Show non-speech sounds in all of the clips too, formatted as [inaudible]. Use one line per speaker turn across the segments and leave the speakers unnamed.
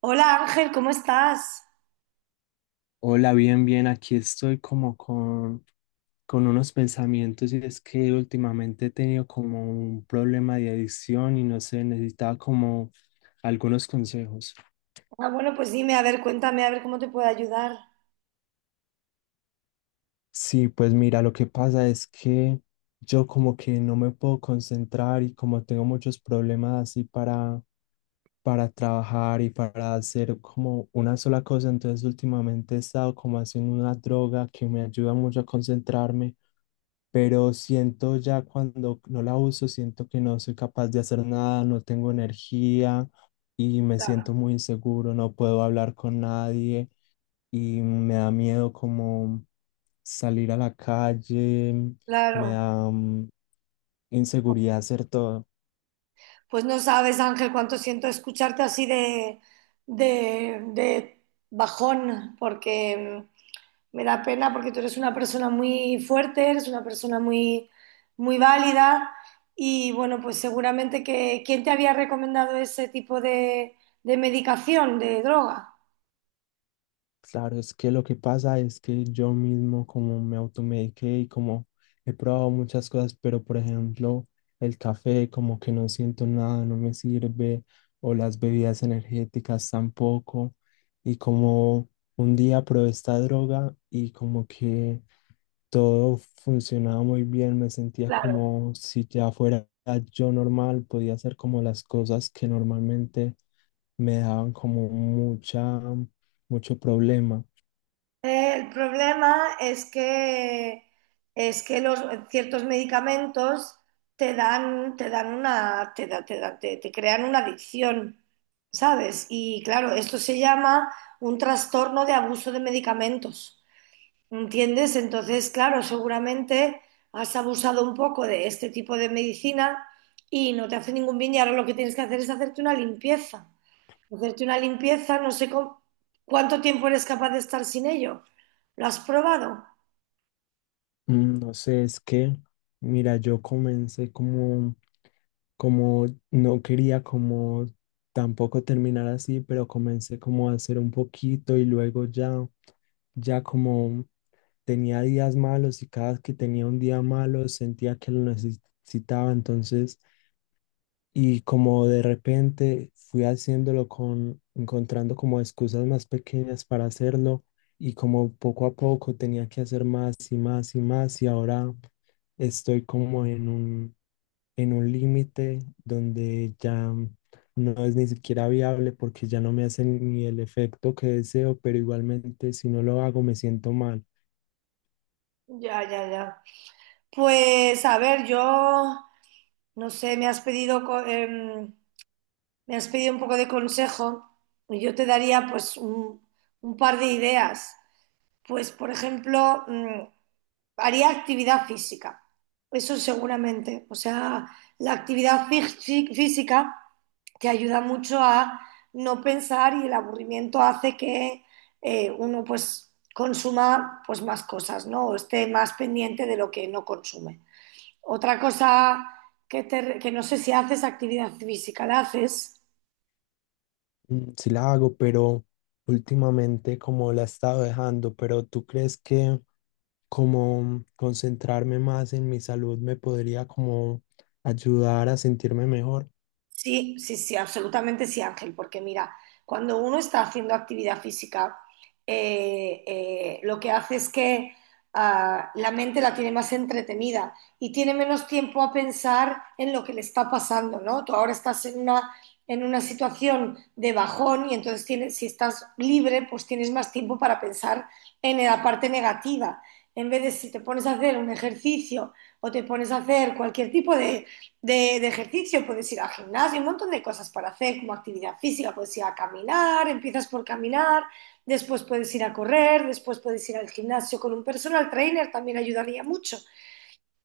Hola Ángel, ¿cómo estás?
Hola, bien, bien, aquí estoy como con unos pensamientos, y es que últimamente he tenido como un problema de adicción y no sé, necesitaba como algunos consejos.
Ah, bueno, pues dime, a ver, cuéntame, a ver cómo te puedo ayudar.
Sí, pues mira, lo que pasa es que yo como que no me puedo concentrar y como tengo muchos problemas así para trabajar y para hacer como una sola cosa. Entonces últimamente he estado como haciendo una droga que me ayuda mucho a concentrarme, pero siento ya cuando no la uso, siento que no soy capaz de hacer nada, no tengo energía y me siento
Claro.
muy inseguro, no puedo hablar con nadie y me da miedo como salir a la calle, me
Claro,
da inseguridad hacer todo.
pues no sabes Ángel cuánto siento escucharte así de bajón, porque me da pena porque tú eres una persona muy fuerte, eres una persona muy, muy válida y bueno, pues seguramente que ¿quién te había recomendado ese tipo de medicación, de droga?
Claro, es que lo que pasa es que yo mismo como me automediqué y como he probado muchas cosas, pero por ejemplo el café como que no siento nada, no me sirve, o las bebidas energéticas tampoco, y como un día probé esta droga y como que todo funcionaba muy bien, me sentía
Claro.
como si ya fuera yo normal, podía hacer como las cosas que normalmente me daban como mucha mucho problema.
El problema es que ciertos medicamentos te crean una adicción, ¿sabes? Y claro, esto se llama un trastorno de abuso de medicamentos, ¿entiendes? Entonces, claro, seguramente has abusado un poco de este tipo de medicina y no te hace ningún bien y ahora lo que tienes que hacer es hacerte una limpieza. Hacerte una limpieza, no sé cuánto tiempo eres capaz de estar sin ello. ¿Lo has probado?
No sé, es que, mira, yo comencé como, como, no quería como tampoco terminar así, pero comencé como a hacer un poquito y luego ya, ya como tenía días malos, y cada vez que tenía un día malo sentía que lo necesitaba. Entonces y como de repente fui haciéndolo con, encontrando como excusas más pequeñas para hacerlo, y como poco a poco tenía que hacer más y más y más, y ahora estoy como en un límite donde ya no es ni siquiera viable porque ya no me hace ni el efecto que deseo, pero igualmente si no lo hago me siento mal.
Ya, ya, ya. Pues a ver, yo no sé, me has pedido un poco de consejo y yo te daría pues un par de ideas. Pues por ejemplo, haría actividad física, eso seguramente. O sea, la actividad física te ayuda mucho a no pensar y el aburrimiento hace que uno pues consuma pues más cosas, ¿no? O esté más pendiente de lo que no consume. Otra cosa que no sé si haces actividad física, ¿la haces?
Sí la hago, pero últimamente como la he estado dejando, pero ¿tú crees que... como concentrarme más en mi salud me podría como ayudar a sentirme mejor?
Sí, sí, sí, absolutamente sí, Ángel, porque mira, cuando uno está haciendo actividad física, lo que hace es que la mente la tiene más entretenida y tiene menos tiempo a pensar en lo que le está pasando, ¿no? Tú ahora estás en una situación de bajón y entonces tienes, si estás libre, pues tienes más tiempo para pensar en la parte negativa. En vez de si te pones a hacer un ejercicio o te pones a hacer cualquier tipo de ejercicio, puedes ir al gimnasio, un montón de cosas para hacer, como actividad física, puedes ir a caminar, empiezas por caminar, después puedes ir a correr, después puedes ir al gimnasio con un personal trainer, también ayudaría mucho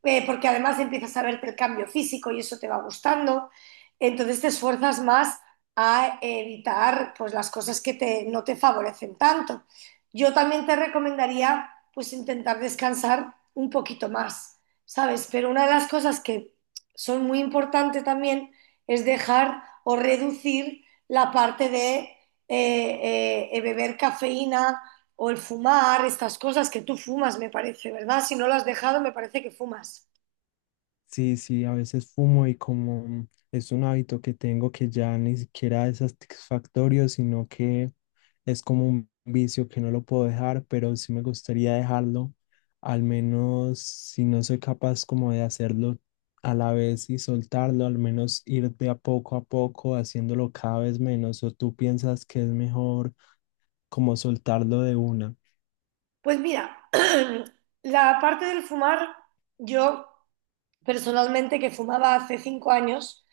porque además empiezas a verte el cambio físico y eso te va gustando, entonces te esfuerzas más a evitar pues, las cosas que no te favorecen tanto. Yo también te recomendaría pues intentar descansar un poquito más, ¿sabes? Pero una de las cosas que son muy importantes también es dejar o reducir la parte de beber cafeína o el fumar, estas cosas que tú fumas, me parece, ¿verdad? Si no lo has dejado, me parece que fumas.
Sí, sí, a veces fumo, y como es un hábito que tengo que ya ni siquiera es satisfactorio, sino que es como un vicio que no lo puedo dejar, pero sí me gustaría dejarlo. Al menos si no soy capaz como de hacerlo a la vez y soltarlo, al menos ir de a poco haciéndolo cada vez menos, ¿o tú piensas que es mejor como soltarlo de una?
Pues mira, [clears throat] la parte del fumar, yo personalmente que fumaba hace 5 años,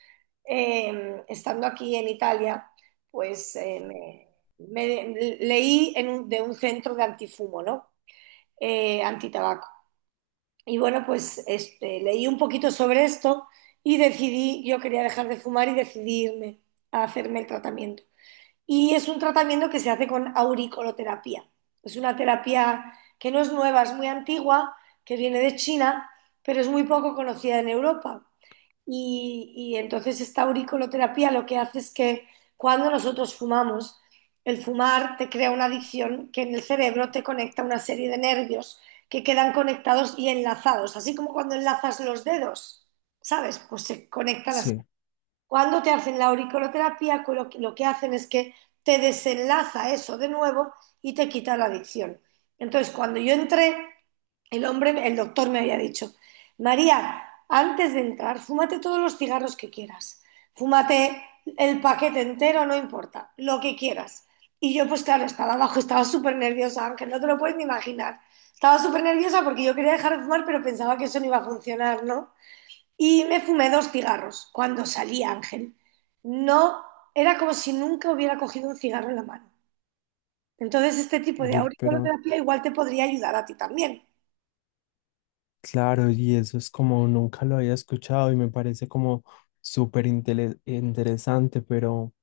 estando aquí en Italia, pues leí en de un centro de antifumo, ¿no? Antitabaco. Y bueno, pues este, leí un poquito sobre esto y decidí, yo quería dejar de fumar y decidí irme a hacerme el tratamiento. Y es un tratamiento que se hace con auriculoterapia. Es una terapia que no es nueva, es muy antigua, que viene de China, pero es muy poco conocida en Europa. Y entonces esta auriculoterapia lo que hace es que cuando nosotros fumamos, el fumar te crea una adicción que en el cerebro te conecta una serie de nervios que quedan conectados y enlazados, así como cuando enlazas los dedos, ¿sabes? Pues se conectan así.
Sí,
Cuando te hacen la auriculoterapia, lo que hacen es que te desenlaza eso de nuevo y te quita la adicción. Entonces, cuando yo entré, el hombre, el doctor me había dicho, María, antes de entrar, fúmate todos los cigarros que quieras, fúmate el paquete entero, no importa, lo que quieras. Y yo, pues claro, estaba abajo, estaba súper nerviosa, Ángel, no te lo puedes ni imaginar. Estaba súper nerviosa porque yo quería dejar de fumar, pero pensaba que eso no iba a funcionar, ¿no? Y me fumé dos cigarros cuando salí, Ángel. No, era como si nunca hubiera cogido un cigarro en la mano. Entonces, este tipo de
uy, pero
auriculoterapia igual te podría ayudar a ti también.
claro, y eso es como nunca lo había escuchado y me parece como súper interesante, pero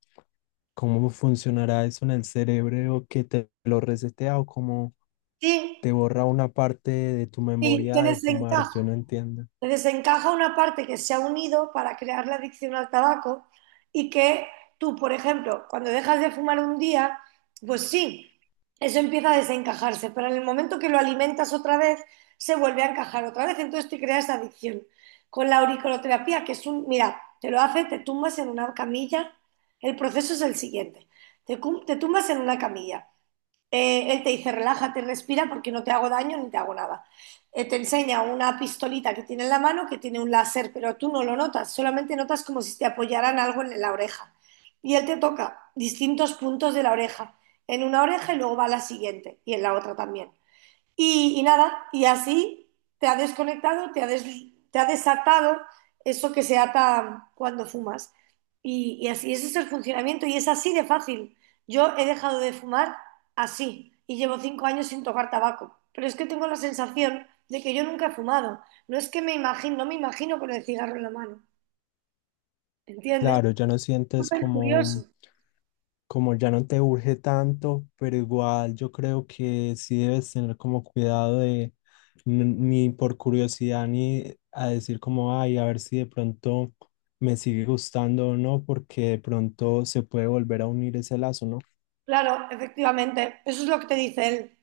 ¿cómo funcionará eso en el cerebro, que te lo resetea o como
Sí,
te borra una parte de tu
sí, te
memoria de fumar? Yo
desencaja.
no entiendo.
Entonces se encaja una parte que se ha unido para crear la adicción al tabaco y que tú, por ejemplo, cuando dejas de fumar un día, pues sí, eso empieza a desencajarse, pero en el momento que lo alimentas otra vez, se vuelve a encajar otra vez, entonces te creas adicción. Con la auriculoterapia, que es mira, te lo hace, te tumbas en una camilla, el proceso es el siguiente, te tumbas en una camilla, él te dice, relájate, respira porque no te hago daño ni te hago nada. Te enseña una pistolita que tiene en la mano que tiene un láser, pero tú no lo notas, solamente notas como si te apoyaran algo en la oreja. Y él te toca distintos puntos de la oreja, en una oreja y luego va a la siguiente y en la otra también. Y nada, y así te ha desconectado, te ha desatado eso que se ata cuando fumas. Y así, ese es el funcionamiento y es así de fácil. Yo he dejado de fumar así y llevo 5 años sin tocar tabaco. Pero es que tengo la sensación de que yo nunca he fumado. No es que me imagino, no me imagino con el cigarro en la mano. ¿Entiendes?
Claro, ya no sientes
Súper
como
curioso.
como ya no te urge tanto, pero igual yo creo que sí debes tener como cuidado de ni por curiosidad ni a decir como, ay, a ver si de pronto me sigue gustando o no, porque de pronto se puede volver a unir ese lazo, ¿no?
Claro, efectivamente, eso es lo que te dice él,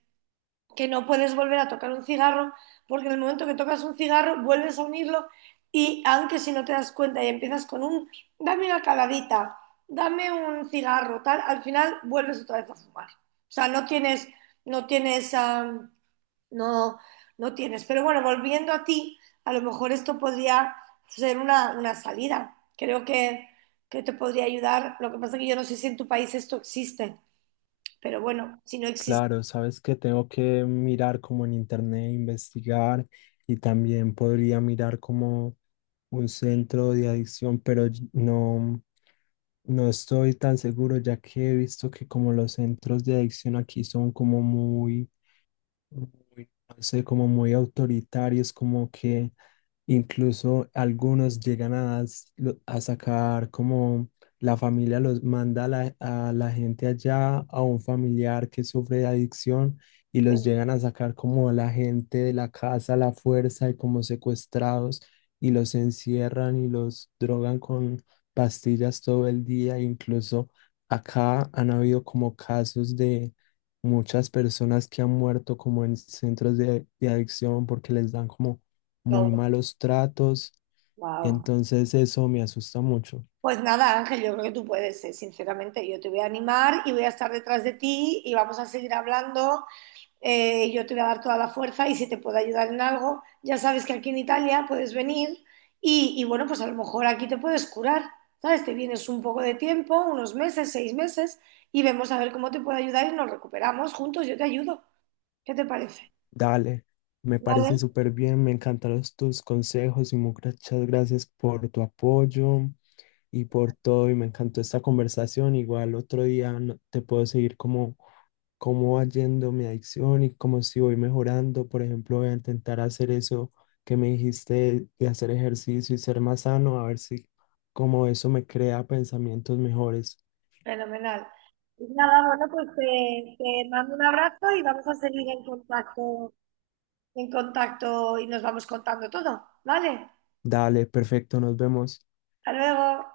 que no puedes volver a tocar un cigarro, porque en el momento que tocas un cigarro vuelves a unirlo y aunque si no te das cuenta y empiezas con un, dame una caladita, dame un cigarro, tal, al final vuelves otra vez a fumar. O sea, no tienes, no tienes, no, no tienes. Pero bueno, volviendo a ti, a lo mejor esto podría ser una salida. Creo que te podría ayudar. Lo que pasa es que yo no sé si en tu país esto existe, pero bueno, si no existe,
Claro, sabes que tengo que mirar como en internet, investigar, y también podría mirar como un centro de adicción, pero no. No estoy tan seguro, ya que he visto que como los centros de adicción aquí son como muy muy, no sé, como muy autoritarios, como que incluso algunos llegan a, a sacar como la familia los manda a la gente allá, a un familiar que sufre de adicción, y los llegan a sacar como la gente de la casa a la fuerza y como secuestrados, y los encierran y los drogan con pastillas todo el día. Incluso acá han habido como casos, muchas personas que han muerto como en centros de adicción porque les dan como muy
no,
malos tratos. Y
wow.
entonces eso me asusta mucho.
Pues nada, Ángel, yo creo que tú puedes, sinceramente. Yo te voy a animar y voy a estar detrás de ti y vamos a seguir hablando. Yo te voy a dar toda la fuerza y si te puedo ayudar en algo, ya sabes que aquí en Italia puedes venir y bueno, pues a lo mejor aquí te puedes curar, ¿sabes? Te vienes un poco de tiempo, unos meses, 6 meses, y vemos a ver cómo te puedo ayudar y nos recuperamos juntos. Yo te ayudo. ¿Qué te parece?
Dale, me parece
Vale,
súper bien, me encantaron tus consejos y muchas gracias por tu apoyo y por todo. Y me encantó esta conversación. Igual otro día te puedo seguir como cómo va yendo mi adicción y cómo, si voy mejorando. Por ejemplo, voy a intentar hacer eso que me dijiste de hacer ejercicio y ser más sano, a ver si como eso me crea pensamientos mejores.
fenomenal. Pues nada, bueno, pues te mando un abrazo y vamos a seguir en contacto y nos vamos contando todo, ¿vale?
Dale, perfecto, nos vemos.
Hasta luego.